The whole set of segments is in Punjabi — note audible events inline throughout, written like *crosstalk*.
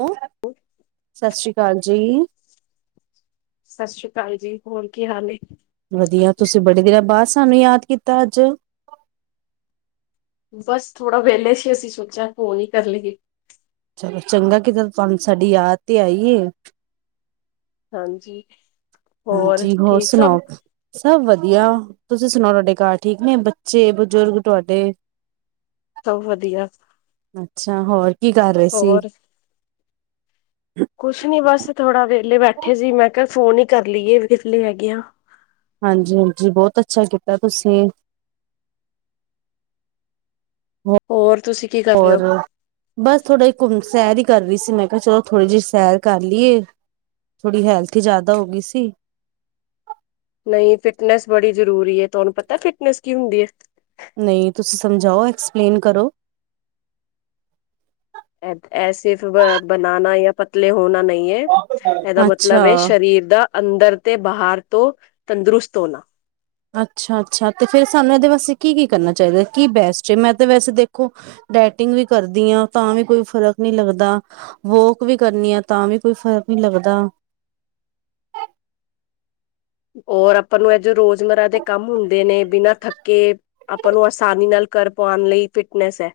ਹੈਲੋ! ਸਤਿ ਸ੍ਰੀ ਅਕਾਲ ਜੀ। ਸਤਿ ਸ੍ਰੀ ਅਕਾਲ ਜੀ। ਹੋਰ, ਕੀ ਹਾਲ ਏ? ਵਧੀਆ। ਤੁਸੀ ਬੜੇ ਦਿਨਾਂ ਬਾਅਦ ਸਾਨੂੰ ਯਾਦ ਕੀਤਾ, ਅੱਜ? ਬਸ ਥੋੜਾ ਵਿਹਲੇ ਸੀ, ਅਸੀ ਸੋਚਿਆ ਫੋਨ ਹੀ ਕਰਲੀਏ। ਚਲੋ ਚੰਗਾ ਕੀਤਾ, ਤੁਹਾਨੂੰ ਸਾਡੀ ਯਾਦ ਤੇ ਆਈਏ। ਹਾਂਜੀ। ਹਾਂਜੀ, ਹੋਰ ਠੀਕ ਸਭ ਸੁਣਾਓ? ਸਭ ਵਧੀਆ। ਤੁਸੀਂ ਸੁਣਾਓ, ਤੁਹਾਡੇ ਘਰ ਠੀਕ ਨੇ ਬੱਚੇ-ਬਜ਼ੁਰਗ, ਤੁਹਾਡੇ? ਸਭ ਵਧੀਆ। ਅੱਛਾ, ਹੋਰ, ਕੀ ਕਰ ਰਹੇ ਸੀ? ਹੋਰ ਕੁਛ ਨੀ ਬਸ ਥੋੜ੍ਹਾ ਵੇਲੇ ਬੈਠੇ ਸੀ ਮੈਂ ਕਿਹਾ ਫੋਨ ਹੀ ਕਰ ਲਈਏ ਵਿਲੇ ਹੈਗੇ ਆਂ। ਹਾਂਜੀ-ਹਾਂਜੀ ਬਹੁਤ ਅੱਛਾ ਕੀਤਾ ਤੁਸੀ। ਹੋਰ ਤੁਸੀਂ ਕੀ ਕਰ ਰਹੇ ਹੋ ਹੋਰ? ਬਸ ਥੋੜ੍ਹਾ ਈ ਘੁੰਮ ਸੈਰ ਹੀ ਕਰ ਰਹੀ ਸੀ ਮੈਂ ਕਿਹਾ ਚਲੋ ਥੋੜ੍ਹੀ ਜਿਹੀ ਸੈਰ ਕਰ ਲੀਏ। ਥੋੜ੍ਹੀ ਹੈਲਥ ਹੀ ਜ਼ਿਆਦਾ ਹੋ ਗਈ ਸੀ। ਨਹੀਂ ਫਿਟਨੈਸ ਬੜੀ ਜ਼ਰੂਰੀ ਏ। ਤੁਹਾਨੂੰ ਪਤਾ ਫਿਟਨੈਸ ਕੀ ਹੁੰਦੀ? ਨਹੀਂ। ਤੁਸੀਂ ਸਮਝਾਓ ਏਕਸਪਲੇਨ ਕਰੋ। ਐ ਸਿਰਫ ਬਨਾਨਾ ਯਾਂ ਪਤਲੇ ਹੋਣਾ ਨਹੀਂ ਏ। ਇਹਦਾ ਮਤਲਬ ਏ ਅੱਛਾ ਸਰੀਰ ਦਾ ਅੰਦਰ ਤੇ ਬਾਹਰ ਤੋ ਤੰਦਰੁਸਤ ਹੋਣਾ। ਅੱਛਾ-ਅੱਛਾ ਤੇ ਫਿਰ ਸਾਨੂੰ ਇਹਦੇ ਵਾਸਤੇ ਕੀ-ਕੀ ਕਰਨਾ ਚਾਹੀਦਾ ਕੀ ਬੈਸਟ ਏ? ਮੈਂ ਤੇ ਵੈਸੇ ਦੇਖੋ ਡੈਟਿੰਗ ਵੀ ਕਰਦੀ ਹਾਂ ਤਾਂ ਵੀ ਕੋਈ ਫ਼ਰਕ ਨਹੀਂ ਲੱਗਦਾ। ਵੋਕ ਵੀ ਕਰਨੀ ਆਂ ਤਾਂ ਵੀ ਕੋਈ ਫ਼ਰਕ ਨਹੀਂ ਲਗਦਾ। ਔਰ ਅਪਾ ਨੂੰ ਇਹ ਜੋ ਰੋਜ਼ਮਰਾ ਦੇ ਕੰਮ ਹੁੰਦੇ ਨੇ ਬਿਨਾਂ ਥੱਕੇ ਆਪਾਂ ਨੂੰ ਅਸਾਨੀ ਨਾਲ ਕਰ ਪਾਣ ਲਈ ਫਿਟਨੈਸ ਹੈ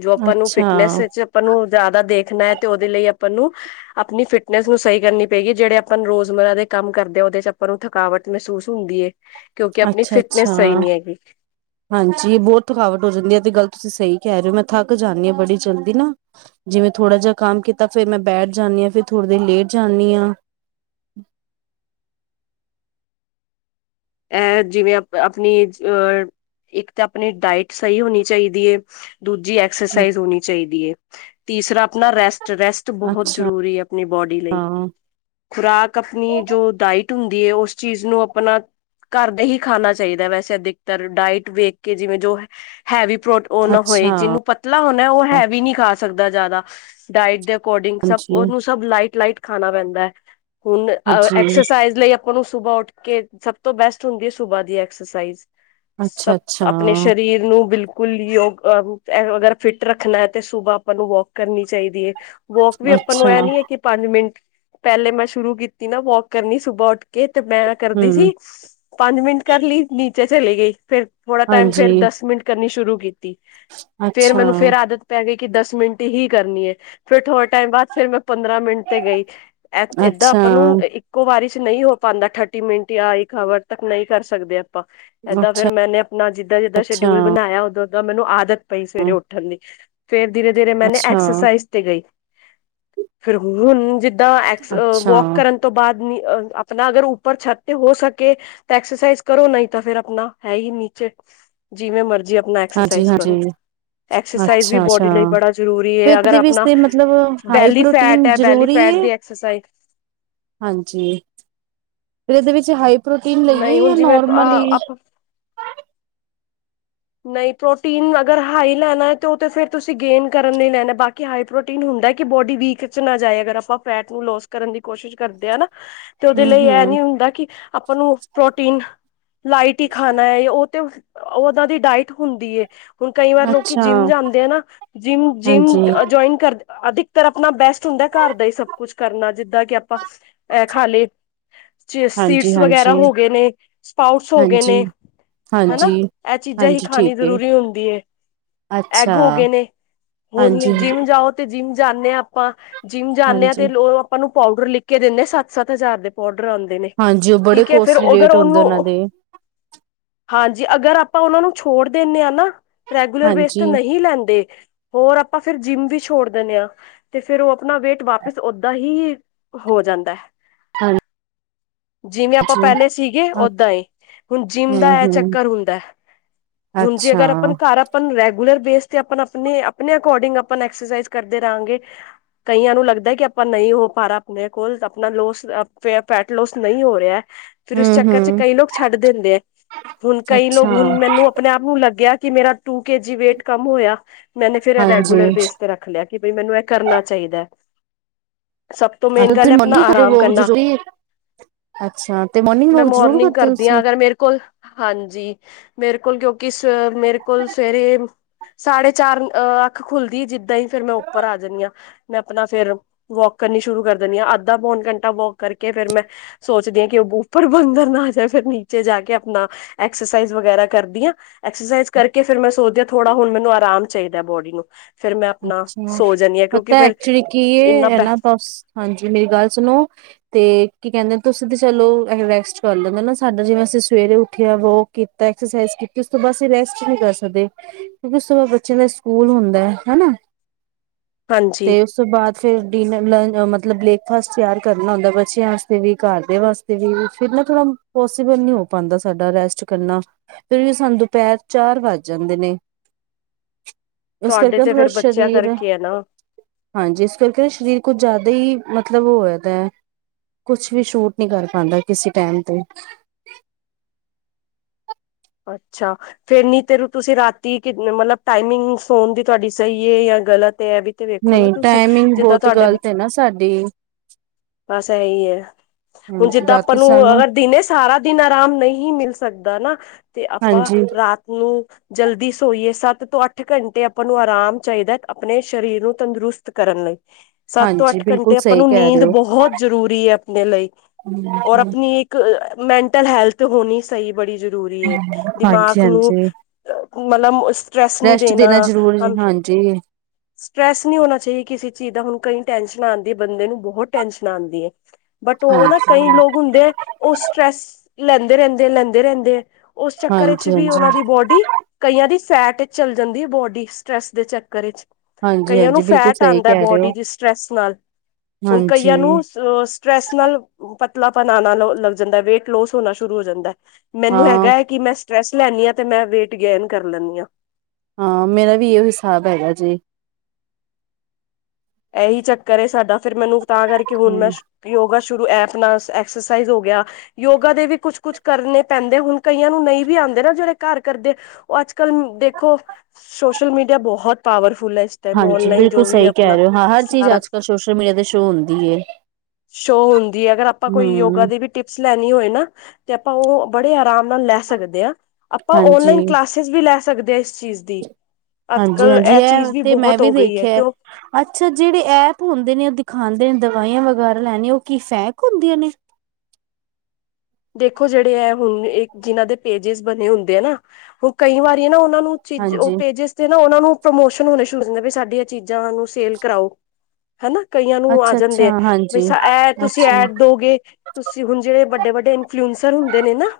ਜੋ ਆਪਾਂ ਨੂੰ ਅੱਛਾ ਫਿਟਨੈਸ ਵਿੱਚ ਆਪਾਂ ਨੂੰ ਜ਼ਿਆਦਾ ਦੇਖਣਾ ਹੈ ਤੇ ਉਹਦੇ ਲਈ ਅਪਾਨ ਨੂੰ ਅਪਨੀ ਫਿਟਨੈਸ ਨੂੰ ਸਹੀ ਕਰਨੀ ਪਏਗੀ, ਜਿਹੜੇ ਅਪਾਂਨ ਰੋਜ਼ਮਰਾ ਦੇ ਕੰਮ ਕਰਦੇ ਆ, ਉਹਦੇ'ਚ ਆਪਾਂ ਨੂੰ ਥਕ ਰਥਕਾਵਟ ਮਹਿਸੂਸ ਹੁੰਦੀ ਹੈ ਕਿਉਂਕਿ ਆਪਣੀ ਅੱਛਾ-ਅੱਛਾ ਫਿਟਨੈਸ ਸਹੀ ਨੀ ਹੈਗੀ। ਹਾਂਜੀ ਬਹੁਤ ਥਕਾਵਟ ਹੋ ਜਾਂਦੀ ਹੈ ਤੇ ਗੱਲ ਤੁਸੀਂ ਸਹੀ ਕਹਿ ਰਹੇ ਹੋ ਮੈਂ ਥੱਕ ਜਾਂਦੀ ਹਾਂ ਬੜੀ ਜਲਦੀ ਨਾ। ਜਿਵੇਂ ਥੋੜਾ ਜਿਹਾ ਕੰਮ ਕੀਤਾ ਫਿਰ ਮੈਂ ਬੈਠ ਜਾਂਨੀ ਹਾਂ ਫੇਿਰ ਥੋੜ੍ਹੇ ਦੇਰ ਲੇਟ ਜਾਂਨੀ ਹਾਂ। ਐ ਜਿਵੇਂ ਆਪਣੀ ਅਹ ਇੱਕ ਤਾਂ ਆਪਣੀ ਡਾਇਟ ਸਹੀ ਹੋਣੀ ਚਾਹੀਦੀ ਏ ਦੂਜੀ ਐਕਸਰਸਾਈਜ਼ ਹੋਣੀ ਚਾਹੀਦੀ ਹੈ ਤੀਸਰਾ ਆਪਣਾ ਰੈਸਟ ਰੈਸਟ ਬਹੁਤ ਅੱਛਾ ਜਰੂਰੀ ਹੈ। ਆਪਣੀ ਬੋਡੀ ਲਈ ਖੁਰਾਕ ਆਪਣੀ ਜੋ ਡਾਇਟ ਹੁੰਦੀ ਏ ਉਸ ਚੀਜ਼ ਨੂੰ ਆਪਣਾ ਘਰਦੇ ਹੀ ਖਾਣਾ ਚਾਹੀਦਾ ਵੈਸੇ, ਅਧੀਕਤਰ ਡਾਇਟ ਵੇਖਕੇ ਜਿਵੇਂ ਜੋ ਹੈਵੀ ਪ੍ਰੋ ਉਹ ਨਾ ਅੱਛਾ ਹੋਏ ਜਿਨੂੰ ਪਤਲਾ ਹੋਣੈ ਉਹ ਹੈਵੀ ਨਹੀਂ ਖਾ ਸਕਦਾ ਜਿਆਦਾ। ਡਾਇਟ ਦੇ ਅਕੋਰਡਿੰਗ ਸਬ ਉਹਨੂੰ ਸਬ ਲਾਈਟ-ਲਾਈਟ ਖਾਣਾ ਪੈਂਦੈ। ਹੁਣ, ਹਾਂਜੀ-ਹਾਂਜੀ ਐਕਸਰਸਾਈਜ਼ ਲਈ ਆਪਾਂ ਨੂੰ ਸੁਬਾਹ ਉੱਠਕੇ ਸਭ ਤੋਂ ਬੈਸਟ ਹੁੰਦੀ ਏ ਸੁਬਾਹ ਦੀ ਐਕਸਰਸਾਈਜ਼। ਸਭ ਅੱਛਾ-ਅੱਛਾ ਆਪਣੇ ਸ਼ਰੀਰ ਨੂੰ ਬਿਲਕ ਕੁੱਲ ਯੋਗ--ਐ ਅਗਰ ਫਿਟ ਰੱਖਣਾ ਹੈ ਤੇ ਸੁਬਾਹ ਆਪਾਂ ਨੂੰ ਵੌਕ ਕਰਨੀ ਚਾਹੀਦੀ ਏ। ਵੋਕ ਵੀ ਆਪਾਂ ਨੂੰ ਅੱਛਾ ਐ ਨੀ ਹੈ ਕਿ ਪੰਜ ਮਿੰਟ। ਪਹਿਲੇ ਮੈਂ ਸ਼ੁਰੂ ਕੀਤੀ ਨਾ ਵੌਕ ਕਰਨੀ ਸੁਬਾਹ ਉੱਠਕੇ ਤੇ ਮੈਂ ਕਰਦੀ ਹੂੰ ਸੀ ਪੰਜ ਮਿੰਟ ਕਰ ਲਈ ਨੀਚੇ ਚਲੀ ਗਈ ਫਿਰ ਥੋੜਾ ਟਾਈਮ ਹਾਂਜੀ, ਫੇਰ ਦਸ ਮਿੰਟ ਕਰਨੀ ਸ਼ੁਰੂ ਕੀਤੀ ਫਿਰ ਅੱਛਾ, ਮੈਨੂੰ ਫਿਰ ਆਦਤ ਪੈ ਗਈ ਕਿ ਦਸ ਮਿੰਟ ਹੀ ਕਰਨੀ ਏ ਫਿਰ ਥੋੜੇ ਟਾਈਮ ਬਾਅਦ ਫਿਰ ਮੈਂ ਪੰਦਰਾਂ ਮਿੰਟ ਤੇ ਗਈ। ਐ ਏਦਾਂ ਅੱਛਾ, ਆਪਾਂ ਨੂੰ ਇੱਕ ਕੋ ਵਾਰੀ'ਚ ਨਹੀਂ ਹੋ ਪਾਂਦਾ ਥਰਟੀ-ਮਿੰਟ ਯਾ ਇੱਕ ਹਾਵਰ ਤੱਕ ਨਹੀਂ ਕਰ ਸਕਦੇ ਆ। ਏਦਾਂ ਫੇਰ ਅੱਛਾ, ਮੈਂਨੇ ਅਪਣਾ ਜਿੱਦਾਂ-ਜਿੱਦਾਂ ਅੱਛਾ। ਸ਼ਡਿਊਲ ਬਣਾਇਆ ਉਦਾਂ-ਓਦਾਂ ਮੈਨੂੰ ਆਦਤ ਪਈ ਸਵੇਰੇ ਉੱਠਣ ਦੀ ਫੇਰ ਧੀਰੇ ਧੀਰੇ ਮੈਨੇ ਅੱਛਾ, ਐਕਸਰਸਾਈਜ਼ ਗਈ ਫਿਰ ਹੁਣ ਜਿੱਦਾਂ ਐਕ ਅੱਛਾ, ਵੋਕ ਕਰਨ ਤੋਂ ਬਾਅਦ ਨੀ ਆਪਣਾ ਅਗਰ ਉੱਪਰ ਛੱਤੇ ਹੋ ਸਕ ਕੇ ਐਕਸਰਸਾਈਜ਼ ਕਰੋ ਨਹੀਂ ਤਾਂ ਫੇਿਰ ਆਪਣਾ ਹੈ ਹੀ ਨੀਚੇ ਜਿਵੇਂ ਮਰਜੀ ਆਪਣਾ ਹਾਂਜੀ, ਐਕਸਰਸਾਈਜ਼ ਹਾਂਜੀ, ਕਰੋ। ਐਕਸਰਸਾਈਜ਼ ਵੀ ਅੱਛਾ, ਬੋਡੀ ਅੱਛਾ। ਲਈ ਬੜਾ ਜ਼ਰੂਰੀ ਫਿਰ ਹੈ ਅਗਰ ਇਹਦੇ ਵਿੱਚ ਆਪਣਾ ਤੇ ਮਤਲਬ ਹਾਈ ਬੈਲੀ ਫੈਟ ਪ੍ਰੋਟੀਨ ਹੈ ਬੈਲੀ ਜ਼ਰੂਰੀ ਫੈਟ ਏ, ਦੀ ਐਕਸਸਾਈਜ਼ *unintelligible* ਹਾਂਜੀ ਫਿਰ ਇਹਦੇ ਵਿੱਚ ਹਾਈ ਪ੍ਰੋਟੀਨ ਨਹੀਂ ਲਈਏ ਹੁਣ ਜਾਂ ਜਿਵੇਂ ਨੋਰਮਲੀ। ਆਪ ਨਹੀਂ ਪ੍ਰੋਟੀਨ ਅਗਰ ਹਾਈ ਲੈਣਾ ਤੇ ਉਹ ਤਾਂ ਫੇਰ ਤੁਸੀਂ ਗੇਨ ਕਰਨ ਲਈ ਲੈਣਾ ਬਾਕੀ ਹਾਈ ਪ੍ਰੋਟੀਨ ਹੁੰਦਾ ਕਿ ਬੋਡੀ ਵੀਕ ਚ ਨਾ ਜਾਏ ਅਗਰ ਆਪਾਂ ਫੈਟ ਨੂੰ ਲੋਸ ਕਰਨ ਦੀ ਕੋਸ਼ਿਸ਼ ਕਰਦੇ ਆ ਨਾ। ਤੇ ਉਹਦੇ ਹੂੰ, ਲਈ ਏ ਹੂੰ। ਨੀ ਹੁੰਦਾ ਕਿ ਆਪਾਂ ਨੂੰ ਪ੍ਰੋਟੀਨ ਲਾਈਟ ਹੀ ਖਾਣਾ ਹੈ ਉਹ ਤੇ ਉਹਨਾਂ ਦੀ ਡਾਇਟ ਹੁੰਦੀ ਹੈ ਹੁਣ ਕਈ ਵਾਰ ਲੋਕੀ ਅੱਛਾ, ਜਿੰਮ ਜਾਂਦੇ ਆ ਨਾ ਜਿੰਮ ਹਾਂਜੀ, ਜਿੰਮ ਜੁਆਇਨ ਕਰ ਅਧਿਕਤਰ ਆਪਣਾ ਬੈਸਟ ਹੁੰਦਾ ਘਰ ਦਾ ਹੀ ਸਭ ਕੁਛ ਕਰਨਾ, ਜਿੱਦਾਂ ਕਿ ਆਪਾਂ ਅ ਖਾਲੀ ਹਾਂਜੀ, ਸੀਟਸ ਵਗੈਰਾ ਹਾਂਜੀ, ਹੋ ਗਏ ਨੇ, ਸਪਾਊਟਸ ਹੋ ਗਏ ਹਾਂਜੀ, ਨੇ ਹਨਾ ਹਾਂਜੀ ਇਹ ਚੀਜ਼ਾਂ ਹੀ ਹਾਂਜੀ, ਠੀਕ ਖਾਣੀ ਏ, ਜ਼ਰੂਰੀ ਹੁੰਦੀ ਏ, ਐਗ ਅੱਛਾ, ਹੋ ਗਏ ਨੇ, ਹਾਂਜੀ, ਹੁਣ ਜਿਵੇਂ ਜਾਓ, ਤੇ ਜਿੰਮ ਜਾਂਦੇ ਹਾਂ ਆਪਾਂ, ਜਿੰਮ ਜਾਂਦੇ ਹਾਂ ਹਾਂਜੀ। ਤੇ ਲੋ ਆਪਾਂ ਨੂੰ ਪਾਊਡਰ ਲਿਖ ਦਿੰਦੇ, ਸੱਤ- ਸਤ ਹਜ਼ਾਰ ਦੇ ਪਾਊਡਰ ਆਉਂਦੇ ਨੇ, ਹਾਂਜੀ, ਉਹ ਬੜੇ ਠੀਕ ਹੈ ਫੇਰ ਕੋਸਟਲੀ ਅਗਰ ਰੇਟ ਹੁੰਦੇ ਉਹਨੂੰ ਉਹਨਾਂ ਦੇ, ਹਾਂਜੀ, ਅਗਰ ਆਪਾਂ ਉਹਨਾਂ ਨੂੰ ਛੋੜ ਦਿੰਦੇ ਹਾਂ ਨਾ ਰੈਗੂਲਰ ਬੇਸ ਤੇ ਹਾਂਜੀ, ਨਹੀਂ ਲੈਂਦੇ ਹੋਰ ਆਪਾਂ ਫਿਰ ਜਿੰਮ ਵੀ ਛੋੜ ਦਿੰਦੇ ਹਾਂ, ਤੇ ਫਿਰ ਉਹ ਆਪਣਾ ਵੇਟ ਵਾਪਿਸ ਓਦਾਂ ਹੀ ਹੋ ਜਾਂਦਾ ਹੈ ਹਾਂ ਜਿਵੇਂ ਆਪਾਂ ਪਹਿਲੇ ਸੀਗੇ, ਅੱ ਓਦਾਂ ਹੀ, ਹੁਣ ਜਿੰਮ ਦਾ ਇਹ ਹੂੰ-ਹੂੰ, ਚੱਕਰ ਹੁੰਦਾ ਹੁਣ ਜੀ ਅੱਛਾ ਅਗਰ ਆਪਾਂ ਘਰ ਆਪਾਂ ਰੈਗੂਲਰ ਬੇਸ ਤੇ, ਆਪਣੇ ਆਪ ਆਪਣੇ ਅਕੋਡਿੰਗ ਐਕਸਰਸਾਈਜ਼ ਕਰਦੇ ਰਹਾਂਗੇ ਕਈਆਂ ਨੂੰ ਲੱਗਦਾ ਕਿ ਆਪਾਂ ਨਹੀਂ ਹੋ ਪਾ ਰਿਹਾ ਆਪਣੇ ਕੋਲ, ਆਪਣਾ ਲੋਸ ਫੈਟ ਲੋਸ ਨਹੀਂ ਹੋ ਰਿਹਾ ਫਿਰ ਉਸ ਚੱਕਰ 'ਚ ਹੂੰ-ਹੂੰ, ਕਈ ਲੋਕ ਛੱਡ ਦਿੰਦੇ ਆ, ਹੁਣ ਕਈ ਲੋਕ ਅੱਛਾ ਹੁਣ ਮੈਨੂੰ। ਆਪਣੇ ਆਪ ਨੂੰ ਲੱਗਿਆ ਕਿ ਮੇਰਾ ਟੂ ਕੇ ਜੀ ਵੇਟ ਕੰਮ ਹੋਇਆ ਮੈਨੂੰ ਫੇਰ ਰੈਗੂਲਰ ਹਾਂਜੀ ਬੇਸ ਤੇ ਰੱਖਿਆ। ਰਖ ਲਿਆ, ਕਿ ਬਈ ਮੈਨੂੰ ਇਹ ਕਰਨਾ ਚਾਹੀਦਾ ਹੈ। ਸਭ ਤੋਂ ਅੱਛਾ ਮੇਨ ਗੱਲ ਤੁਸੀਂ ਹੈ, ਆਪਣਾ ਮੋਰਨਿੰਗ ਕਰਦੇ ਆਰਾਮ ਵੋਕ ਕਰਨਾ। ਜ਼ਰੂਰੀ ਅੱਛਾ ਤੇ ਮੋਰਨਿੰਗ ਮੈਂ ਵੋਕ ਜ਼ਰੂਰ ਮੋਰਨਿੰਗ ਕਰਦੇ ਹੋ ਕਰਦੀ ਹਾਂ ਤੁਸੀਂ ਅਗਰ ਮੇਰੇ ਕੋਲ, ਹਾਂਜੀ। ਮੇਰੇ ਕੋਲ ਕਿਉਂਕਿ ਸ, ਮੇਰੇ ਕੋਲ ਸਵੇਰੇ। ਸਾਢੇ ਚਾਰ, ਅ ਅੱਖ ਖੁੱਲਦੀ ਆ, ਜਿੱਦਾਂ ਹੀ ਫੇਰ ਮੈਂ ਉੱਪਰ ਆ ਜਾਂਦੀ ਹਾਂ। ਮੈਂ ਆਪਣਾ ਫੇਰ, ਵੋਕ ਕਰਨੀ ਸ਼ੁਰੂ ਕਰ ਦਿੰਦੀ ਹਾਂ ਅੱਧਾ ਪੌਨ ਘੰਟਾ ਵੋਕ ਕਰਕੇ ਫਿਰ ਮੈਂ ਸੋਚਦੀ ਹਾਂ ਕਿ ਉਹ ਉਪਰ ਬੰਦਰ ਨਾ ਆ ਜਾਏ, ਫਿਰ ਨੀਚੇ ਜਾ ਕੇ ਆਪਣਾ ਐਕਸ ਐਕਸਰਸਾਈਜ਼ ਵਗੈਰਾ ਕਰਦੀ ਹਾਂ, ਐਕਸਰਸਾਈਜ਼ ਕਰਕੇ ਫਿਰ ਮੈਂ ਸੋਚਦੀ ਹਾਂ, ਥੋੜਾ ਹੁਣ ਮੈਨੂੰ ਆਰਾਮ ਚਾਹੀਦਾ ਬੋਡੀ ਨੂੰ ਫਿਰ ਮੈਂ ਆਪਣਾ ਅੱਛਾ, ਸੋ ਜਾਂਦੀ ਹਾਂ ਕਿਉਂਕਿ ਪਤਾ ਫਿਰ ਐਕਚੁਲੀ ਕੀ ਇੰਨਾ ਹੈ, ਬੈ ਹਨਾ ਬ ਹਾਂਜੀ, ਮੇਰੀ ਗੱਲ ਸੁਣੋ ਤੇ ਕੀ ਕਹਿੰਦੇ ਤੁਸੀਂ ਤੇ ਚਲੋ ਰੈਸਟ ਕਰ ਲੈਂਦੇ ਨਾ, ਸਾਡਾ ਜਿਵੇਂ ਅਸੀਂ ਸਵੇਰੇ ਉੱਠਿਆ ਵੋ ਕੀਤਾ ਐਕਸਰਸਾਈਜ਼ ਕੀਤੀ ਉਸ ਤੋਂ ਬਾਅਦ ਅਸੀਂ ਰੈਸਟ ਨਹੀਂ ਕਰ ਸਕਦੇ, ਕਿਉਂਕਿ ਉਸ ਤੋਂ ਬਾਅਦ ਬੱਚਿਆਂ ਦਾ ਸਕੂਲ ਹੁੰਦਾ ਹਨਾ ਹਾਂਜੀ ਤੇ ਉਸ ਤੋਂ ਬਾਅਦ ਫਿਰ ਡਿਨਰ ਲੰ ਮਤਲਬ ਬ੍ਰੇਕਫਾਸਟ ਤਿਆਰ ਕਰਨਾ ਹੁੰਦਾ, ਬੱਚਿਆਂ ਵਾਸਤੇ ਵੀ ਘਰਦੇ ਵਾਸ ਤੇ ਵੀ, ਫਿਰ ਨਾ ਥੋੜਾ ਪੋਸੀਬਲ ਨਹੀਂ ਹੋ ਪਾਉਂਦਾ ਸਾਡਾ ਰੈਸਟ ਕਰਨਾ ਫਿਰ ਵੀ ਸਾਨੂੰ, ਦੁਪਹਿਰ ਚਾਰ ਵੱਜ ਜਾਂਦੇ ਨੇ ਇਸ ਤੁਹਾਡੇ ਕਰਕੇ ਨਾ ਤੇ ਥੋੜਾ ਫਿਰ ਬੱਚਿਆਂ ਸਰੀਰ ਕਰਕੇ ਆ ਨਾ ਹਾਂਜੀ, ਇਸ ਕਰਕੇ ਸਰੀਰ ਕੁਝ ਜ਼ਿਆਦਾ ਹੀ, ਮਤਲਬ ਹੋ ਜਾਂਦਾ ਹੈ ਕੁਛ ਵੀ ਸ਼ੂਟ ਨਹੀਂ ਕਰ ਪਾਉਂਦਾ, ਕਿਸੇ ਟਾਈਮ ਤੇ ਅੱਛਾ। ਫੇਰ ਨੀ ਤੇ ਤੁਸੀਂ ਰਾਤੀ, ਮਤਲਬ ਟਾਈਮਿੰਗ ਸੌਣ ਦੀ ਤੁਹਾਡੀ ਸਹੀ ਹੈ ਜਾਂ ਗ਼ਲਤ ਹੈ ਵੀ। ਤੇ ਵੇਖੋ ਨਾ ਨਹੀਂ ਤੁਸੀਂ, ਟਾਈਮਿੰਗ ਜਿੱਦਾਂ ਬਹੁਤ ਤੁਹਾਡੇ। ਗ਼ਲਤ ਹੈ ਨਾ ਸਾਡੀ ਬਸ ਇਹੀ ਹੈ, ਹੁਣ ਹਾਂਜੀ ਜਿੱਦਾਂ ਆਪਾਂ ਰਾਤੀ ਨੂੰ ਸਾਨੂੰ ਅਗਰ ਦਿਨੇ। ਸਾਰਾ ਦਿਨ ਆਰਾਮ ਨਹੀਂ ਮਿਲ ਸਕਦਾ ਨਾ, ਤੇ ਆਪਾਂ ਹਾਂਜੀ ਰਾਤ ਨੂੰ। ਜਲਦੀ ਸੋਈਏ, ਸੱਤ ਤੋਂ ਅੱਠ ਘੰਟੇ ਆਪਾਂ ਨੂੰ ਆਰਾਮ ਚਾਹੀਦਾ ਆਪਣੇ ਸਰੀਰ ਨੂੰ ਤੰਦਰੁਸਤ। ਕਰਨ ਲਈ। ਸੱਤ ਤੋਂ ਹਾਂਜੀ ਅੱਠ ਬਿਲਕੁਲ ਘੰਟੇ ਆਪਾਂ ਸਹੀ ਨੂੰ ਕਹਿ ਰਹੇ ਨੀਂਦ ਹੋ ਬਹੁਤ ਜ਼ਰੂਰੀ ਹੈ ਆਪਣੇ ਲਈ, ਔਰ ਆਪਣੀ। ਇੱਕ, ਮੈਂਟਲ ਹੈਲਥ ਹੋਣੀ ਸਹੀ ਬੜੀ ਜ਼ਰੂਰੀ ਹੈ, ਹਾਂਜੀ ਦਿਮਾਗ ਨੂੰ। ਹਾਂਜੀ ਮਤਲਬ ਸਟਰੈੱਸ ਨੀ ਰੈਸਟ ਦੇਣਾ। ਜ਼ਰੂਰ ਹਾਂਜੀ ਸਟਰਟਰੈੱਸ ਨਹੀਂ ਹੋਣਾ ਚਾਹੀਦਾ ਕਿਸੇ ਚੀਜ਼ ਦਾ, ਹੁਣ ਕਈ ਟੈਨਸ਼ਨ ਆਉਂਦੀ ਹੈ ਬੰਦੇ ਨੂੰ, ਬਹੁਤ ਟੈਨਸ਼ਨ ਆਉਂਦੀ ਹੈ। ਬਟ ਉਹ ਨਾ ਕਈ ਹਾਂਜੀ ਲੋਕ ਹੁੰਦੇ ਹੈ। ਉਹ ਸਟਰ੍ਰੈਸ, ਲੈਂਦੇ ਰਹਿੰਦੇ, ਲੈਂਦੇ ਰਹਿੰਦੇ ਆ। ਉਸ ਚੱਕਰ ਵਿੱਚ ਹਾਂਜੀ ਵੀ, ਹਾਂਜੀ ਉਹਨਾਂ ਦੀ ਬੋਡੀ। ਕਈਆਂ ਦੀ ਸੈਟ ਵਿਚ ਚੱਲ ਜਾਂਦੀ ਹੈ ਬੋਡੀ ਸਟਰ੍ਰੈਸ ਦੇ ਚੱਕਰ ਵਿੱਚ। ਹਾਂਜੀ ਕਈਆਂ ਨੂੰ ਹਾਂਜੀ ਬਿਲਕੁਲ ਫੈਟ ਸਹੀ ਆਉਂਦਾ ਕਹਿ ਰਹੇ ਹੋ ਬੋਡੀ ਦੀ ਸਟਰ੍ਰੈਸ ਨਾਲ ਹੁਣ ਹਾਂਜੀ ਕਈਆਂ ਨੂੰ। ਮਤਲਬ ਸਟਰ੍ਰੈਸ ਨਾਲ ਪਤਲਾਪਨ ਆਉਣਾ ਲੱਗ ਜਾਂਦਾ ਵੇਟ ਲੋਸ ਹੋਣਾ ਸ਼ੁਰੂ ਹੋ ਜਾਂਦਾ ਹੈ। ਮੈਨੂੰ ਹਾਂ ਹੈਗਾ ਹੈ ਕਿ ਮੈਂ ਸਟਰ੍ਰੈਸ ਲੈਦੀ ਹਾਂ ਤੇ ਮੈਂ ਵੇਟ ਗੇਨ ਕਰ ਲੈਂਦੀ ਹਾਂ। ਹਾਂ ਮੇਰਾ ਵੀ ਇਹੀ ਹਿਸਾਬ ਹੈਗਾ ਜੇ। ਇਹੀ ਚੱਕਰ ਏ ਸਾਡਾ ਫੇਰ ਮੈਨੂੰ ਤਾਂ ਕਰਕੇ ਹੁਣ ਮੈਂ। ਯੋਗਾ ਸ਼ੁਰੂ ਐਪ ਨਾ ਆਪਣਾ ਐਕਸਰਸਾਈਜ਼ ਹੋ ਗਿਆ। ਯੋਗਾ ਦੇ ਵੀ ਕੁਛ ਕੁਛ ਕਰਨੇ ਪੈਂਦੇ ਹੁਣ ਕਈਆਂ ਨੂੰ ਨਹੀਂ ਵੀ ਆਉਂਦੇ ਨਾ ਜਿਹੜੇ ਘਰ ਕਰਦੇ। ਉਹ ਅੱਜ ਕੱਲ ਦੇਖੋ ਸੋਸ਼ਲ ਮੀਡੀਆ ਬਹੁਤ ਪਾਵਰਫੁਲ ਹੈ। ਟਾਈਮ ਹਾਂਜੀ ਔਨਲਾਈਨ ਬਿਲਕੁਲ ਜੋ ਵੀ ਹੈ ਸਹੀ ਕਹਿ ਆਪਣਾ। ਰਹੇ ਹੋ ਹਾਂ ਹਰ ਚੀਜ਼ ਸਾਰਾ ਅੱਜ ਕੱਲ ਸੋਸ਼ਲ ਮੀਡੀਆ ਦੇ ਸ਼ੋਅ ਹੁੰਦੀ ਹੈ ਸ਼ੋਅ ਹੁੰਦੀ ਹੈ। ਅਗਰ ਆਪਾਂ ਕੋਈ ਯੋਗਾ ਹਮ ਦੀ। ਵੀ ਟਿਪਸ ਲੈਣੀ ਹੋਏ ਨਾ ਤੇ ਆਪਾਂ ਉਹ ਬੜੇ ਆਰਾਮ ਨਾਲ ਲੈ ਸਕਦੇ ਹਾਂ ਆਪਾਂ ਹਾਂਜੀ ਔਨਲਾਈਨ ਕਲਾਸ। ਕਲਾਸਿਸ ਵੀ ਲੈ ਸਕਦੇ ਹਾਂ ਇਸ ਚੀਜ਼ ਦੀ। ਅੱਜ ਹਾਂਜੀ ਕੱਲ ਹਾਂਜੀ ਚੀਜ਼ ਇਹ ਤੇ ਮੈਂ ਬਹੁਤ ਵੀ ਹੋ ਗਈ ਹੈ ਤੇ ਦੇਖਿਆ। ਅੱਛਾ ਜਿਹੜੇ ਐਪ ਹੁੰਦੇ ਨੇ ਉਹ ਦਿਖਾਂਦੇ ਨੇ ਦਵਾਈਆਂ ਵਗੈਰਾ ਲੈਣੇ ਉਹ ਕੀ ਫੈਕ ਹੁੰਦੀਆਂ ਨੇ। ਦੇਖੋ ਜਿਹੜੇ ਹੈ ਹੁਣ ਜਿਹਨਾਂ ਦੇ ਪੇਜਿਸ ਬਣੇ ਹੁੰਦੇ ਆ ਨਾ ਉਹ ਕਈ ਵਾਰੀ ਨਾ ਉਨਾਂ ਨੂੰ। ਚ ਉਹ ਹਾਂਜੀ ਪੇਜਿਸ ਤੇ ਨਾ ਉਹਨਾ ਨੂੰ ਪ੍ਰਮੋਸ਼ਨ ਹੋਣੇ ਸ਼ੁਰੂ ਦੇ ਸਾਡੀਆਂ ਚੀਜ਼ਾਂ ਨੂੰ ਸੇਲ ਕਰਾਓ ਹਨਾ ਕਈਆਂ ਨੂੰ ਆ ਅੱਛਾ ਅੱਛਾ ਜਾਂਦੇ ਹੈ ਬ ਹਾਂਜੀ ਐ ਤੁਸੀਂ ਅੱਛਾ ਐਡ ਦੋਗੇ ਤੁਸੀਂ ਹੁਣ ਜਿਹੜੇ ਵੱਡੇ ਵੱਡੇ ਇਨਫੁਲੈਸਂਰ ਹੁੰਦੇ ਨੇ ਨਾ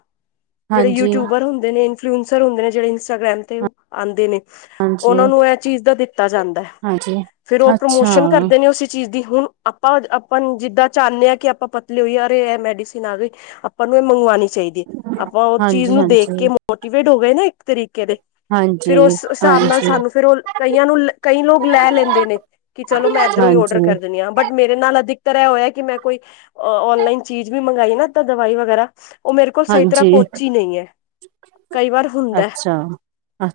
ਜਿਹੜੇ ਹਾਂਜੀ ਯੂਟਿਊਬਰ ਹੁੰਦੇ ਨੇ ਇਨਫੁਲੇਨਸਰ ਹੁੰਦੇ ਨੇ ਜੇ ਇੰਸਟਾਗ੍ਰਾਮ ਤੇ ਹਾਂਜੀ ਆਂਦੇ ਨੇ ਉਨਾਂ ਨੂੰ ਇਹ ਚੀਜ਼ ਦਾ ਦਿੱਤਾ ਜਾਂਦਾ ਹਾਂਜੀ ਫੇਰ ਉਹ ਅੱਛਾ ਪ੍ਰਮੋਸ਼ਨ ਕਰਦੇ ਨੇ ਉਸ ਚੀਜ਼ ਦੀ ਹੁਣ ਆਪਾਂ ਆਪਾਂ ਨੂੰ ਜਿੱਦਾਂ ਚਾਂਦੇ ਹਾਂ ਕਿ ਆਪਾਂ ਪਤਲੇ ਹੋਈਏ ਅਰੇ ਇਹ ਮੈਡੀਸਨ ਆ ਗਏ। ਆਪਾਂ ਨੂੰ ਇਹ ਮੰਗਵਾਉਣੀ ਚਾਹੀਦੀ ਹੈ। ਆਪਾਂ ਉਹ ਚੀਜ਼ ਹਾਂਜੀ ਨੂੰ ਦੇਖ ਹਾਂਜੀ ਕੇ ਮੋਟੀਵੇਟ ਹੋ ਗਏ ਨਾ ਇੱਕ ਤਰੀਕੇ ਦੇ। ਫਿਰ ਹਾਂਜੀ, ਉਸ ਹਿਸਾਬ ਨਾਲ ਹਾਂਜੀ, ਸਾਨੂੰ ਫਿਰ ਉਹ ਕਈਆਂ ਨੂੰ ਕਈ ਲੋਕ ਲੈ ਲੈਂਦੇ ਨੇ। ਕਿ ਚਲੋ ਮੈਂ ਇੱਦਰੋਂ ਹੀ ਔਡਰ ਹਾਂਜੀ, ਕਰ ਦਿੰਦੀ ਹਾਂ ਬਟ। ਮੇਰੇ ਨਾਲ ਅਧਿਕਤਰ ਇਹ ਹੋਇਆ ਕਿ ਮੈਂ ਕੋਈ ਔਨਲਾਈਨ ਚੀਜ਼ ਵੀ ਮੰਗਾਈ ਨਾ ਇਦਾਂ ਦਵਾਈ ਵਗੈਰਾ। ਉਹ ਮੇਰੇ ਕੋਲ ਸਹੀ ਤਰ੍ਹਾਂ ਹਾਂਜੀ ਪੋਚੀ ਨਹੀਂ ਹੈ ਕਈ ਵਾਰ ਹੁੰਦਾ। ਅੱਛਾ।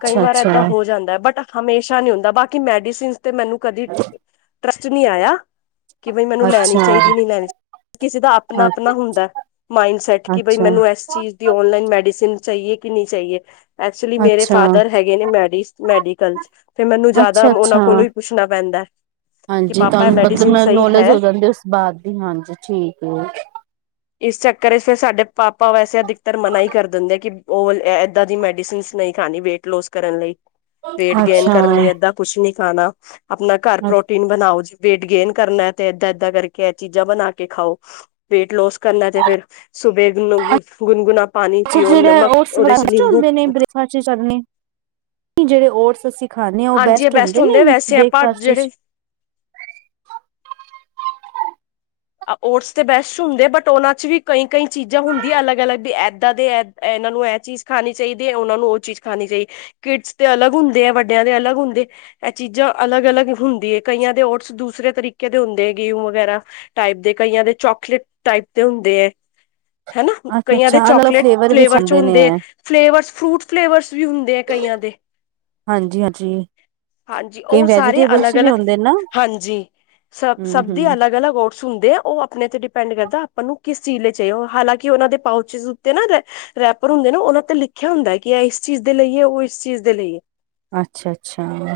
ਕਈ ਵਾਰ ਏਦਾਂ ਅੱਛਾ, ਹੋ ਜਾਂਦਾ ਹੈ ਬਟ। ਹਮੇਸ਼ਾ ਨੀ ਹੁੰਦਾ ਬਾਕੀ ਮੈਡੀਸਨ ਤੇ ਮੈਨੂੰ ਕਦੀ ਟਰੱਸਟ ਨਹੀਂ ਆਇਆ। ਕਿ ਬਈ ਮੈਨੂੰ ਲੈਣੀ ਅੱਛਾ, ਚਾਹੀਦੀ ਨਹੀਂ ਲੈਣੀ ਚਾਹੀ ਕਿਸੇ ਦਾ ਆਪਣਾ ਅੱਛਾ, ਆਪਣਾ ਹੁੰਦਾ ਹੈ। ਮਾਈਡ ਸੈੱਟ ਕਿ ਬਈ ਅੱਛਾ। ਮੈਨੂੰ ਇਸ ਚੀਜ਼ ਦੀ ਔਨਲਾਈਨ ਮੈਡੀਸਨ ਚਾਈਏ ਕਿ ਨਹੀਂ ਚਾਹੀਏ। ਐਕਚੁਲੀ ਮੇਰੇ ਫਾਦਰ ਅੱਛਾ, ਹੈਗੇ ਨੇ ਮੈਡੀ ਮੈਡੀਕਲ 'ਚ। ਤੇ ਮੈਨੂੰ ਜਿਆਦਾ ਉਨਾਂ ਅੱਛਾ ਕੋਲੋਂ ਹੀ ਪੁੱਛਣਾ ਪੈਂਦਾ ਹੈ। ਹਾਂਜੀ ਤੁਹਾਨੂੰ ਮਤਲਬ ਨੋਲੇਜ ਹੈ ਹੋ ਜਾਂਦੀ ਉਸ ਬਾਅਦ ਦੀ ਹਾਂਜੀ ਠੀਕ ਹੈ। ਇਸ। ਘ ਫਿਰ ਸਾਡੇ ਪਾਪਾ ਵੈਸੇ ਅਧਿਕਤਤਰ ਮਨਾ ਹੀ ਕਰ ਦਿੰਦੇ ਆ ਕਿ ਉਹ ਇੱਦਾਂ ਦੀ ਮੈਡੀਸਨਸ ਨਹੀਂ ਖਾਣੀ ਵੇਟ ਲੋਸ ਕਰਨ ਲਈ ਵੇਟ ਗੇਨ ਅੱਛਾ, ਕਰਨ ਲਈ ਏਦਾਂ ਕੁਛ ਨੀ ਖਾਣਾ ਆਪਣਾ ਘਰ ਪਰੋ ਨ ਬਣਾਓ ਜੇ ਵੇਟ ਗੇਨ ਕਰਨਾ ਤੇ ਏਦਾਂ ਏਦਾਂ ਕਰਕੇ ਚੀਜ਼ਾਂ ਬਣਾ ਕੇ ਖਾਓ। ਵੇਟ ਲੋਸ ਕਰਨਾ ਤੇ ਫੇਰ ਸੁਬੇ ਗੁਣਗੁਣਾ ਪਾਣੀ ਪੀਓ ਨਮਕ ਦੇ ਚ ਨਿੰਬੂ ਬ੍ਰਸਾਂ ਚ ਚੱਲੇ ਜਿਹੜੇ ਰਸ ਅੱਸੀ *unintelligible* ਖਾਂਦੇ ਆ ਉਹ ਹਾਂਜੀ ਇਹ ਬੈਸਟ ਹੁੰਦੇ ਨੇ ਵੈਸੇ ਆਪਾਂ ਬ੍ਰੇਕਫਾਸਟ ਜਿਹੜੇ ਵਿੱਚ ਓਟਸ ਤੇ ਬੈਸਟ ਹੁੰਦੇ ਬਟ ਉਹਨਾਂ ਚ ਵੀ ਕਈ ਕਈ ਚੀਜ਼ਾਂ ਹੁੰਦੀਆਂ ਅਲੱਗ ਅਲੱਗ ਵੀ ਏਦਾਂ ਦੇ ਇਨਾਂ ਨੂੰ ਇਹ ਚੀਜ਼ ਖਾਣੀ ਚਾਹੀਦੀ ਹੈ ਉਨਾਂ ਨੂੰ ਉਹ ਚੀਜ਼ ਖਾਣੀ ਚਾਹੀਦੀ। ਕਿਡਸ ਤੇ ਅਲੱਗ ਹੁੰਦੇ ਆ ਵੱਡਿਆਂ ਦੇ ਅਲੱਗ ਹੁੰਦੇ ਇਹ ਚੀਜ਼ਾਂ ਅਲੱਗ ਅਲੱਗ ਹੁੰਦੀ ਹੈ ਕਈਆਂ ਦੇ ਓਟਸ ਦੂਸਰੇ ਤਰੀਕੇ ਦੇ ਹੁੰਦੇ ਹੈ ਗੇਹੂ ਵਗੈਰਾ ਟਾਈਪ ਦੇ ਕਈਆਂ ਦੇ ਚੋਕਲੇਟ ਟਾਈਪ ਦੇ ਹੁੰਦੇ ਆ ਹਨਾ ਅੱਛਾ, ਕਈਆਂ ਦੇ ਅੱਛਾ ਅਲੱਗ ਅਲੱਗ ਚੋਕਲੇਟ ਵਿੱਚ ਫਲੇਵਰ ਚ ਆਂਦੇ ਨੇ ਹੁੰਦੇ ਐ ਫਲੇਵਰਸ ਫਰੂਟ ਫਲੇਵਰਸ ਵੀ ਹੁੰਦੇ ਕਈਆਂ ਦੇ। ਹਾਂਜੀ-ਹਾਂਜੀ। ਹਾਂਜੀ ਕਈ ਉਹ ਸਾਰੇ ਵੈਜੀਟੇਬਲਸ ਵੀ ਅਲੱਗ-ਅਲੱਗ ਹੁੰਦੇ ਨਾ, ਹਾਂਜੀ ਸਭ ਸਭ ਦੀ ਹੂੰ-ਹੂੰ। ਅਲੱਗ-ਅਲੱਗ ਹੁੰਦੇ ਏ, ਉਹ ਆਪਣੇ ਤੇ ਡਿਪੈਂਡ ਕਰਦਾ, ਆਪਾਂ ਨੂੰ ਕਿਸ ਚੀਜ਼ ਲਈ ਚਾਈਏ, ਉਹ ਹਾਲਾਂਕਿ ਉਹਨਾਂ ਦੇ ਪਾਉਚਿਸ ਉੱਤੇ ਨਾ ਰੈਪਰ ਹੁੰਦੇ ਨੇ, ਉਹਨਾਂ ਤੇ ਲਿਖਿਆ ਹੁੰਦਾ ਕਿ ਇਹ ਇਸ ਚੀਜ਼ ਦੇ ਲਈ ਏ, ਉਹ ਇਸ ਚੀਜ਼ ਦੇ ਲਈ ਏ। ਅੱਛਾ-ਅੱਛਾ,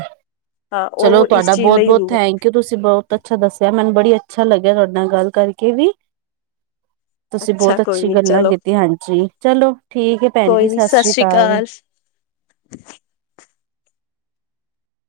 ਹਾਂ ਚਲੋ ਉਹ ਇਸ ਤੁਆਡਾ ਚੀਜ਼ ਲਈ ਬਹੁਤ-ਬਹੁਤ ਹੁੰਦੇ ਥੈਂਕ ਕਿ ਤੁਸੀਂ ਬਹੁਤ ਅੱਛਾ ਦੱਸਿਆ, ਮੈਨੂੰ ਬੜੀ ਅੱਛਾ ਲੱਗਿਆ ਤੁਹਾਡੇ ਨਾਲ ਗੱਲ ਕਰਕੇ ਵੀ। ਤੁਸੀਂ ਅੱਛਾ ਬਹੁਤ ਕੋਈ ਅੱਛੀ ਨੀ ਗੱਲਾਂ ਚਲੋ ਕੀਤੀ ਹਾਂਜੀ, ਚਲੋ ਠੀਕ ਹੈ ਭੈਣ ਜੀ, ਸਤਿ ਸ੍ਰੀ ਅਕਾਲ।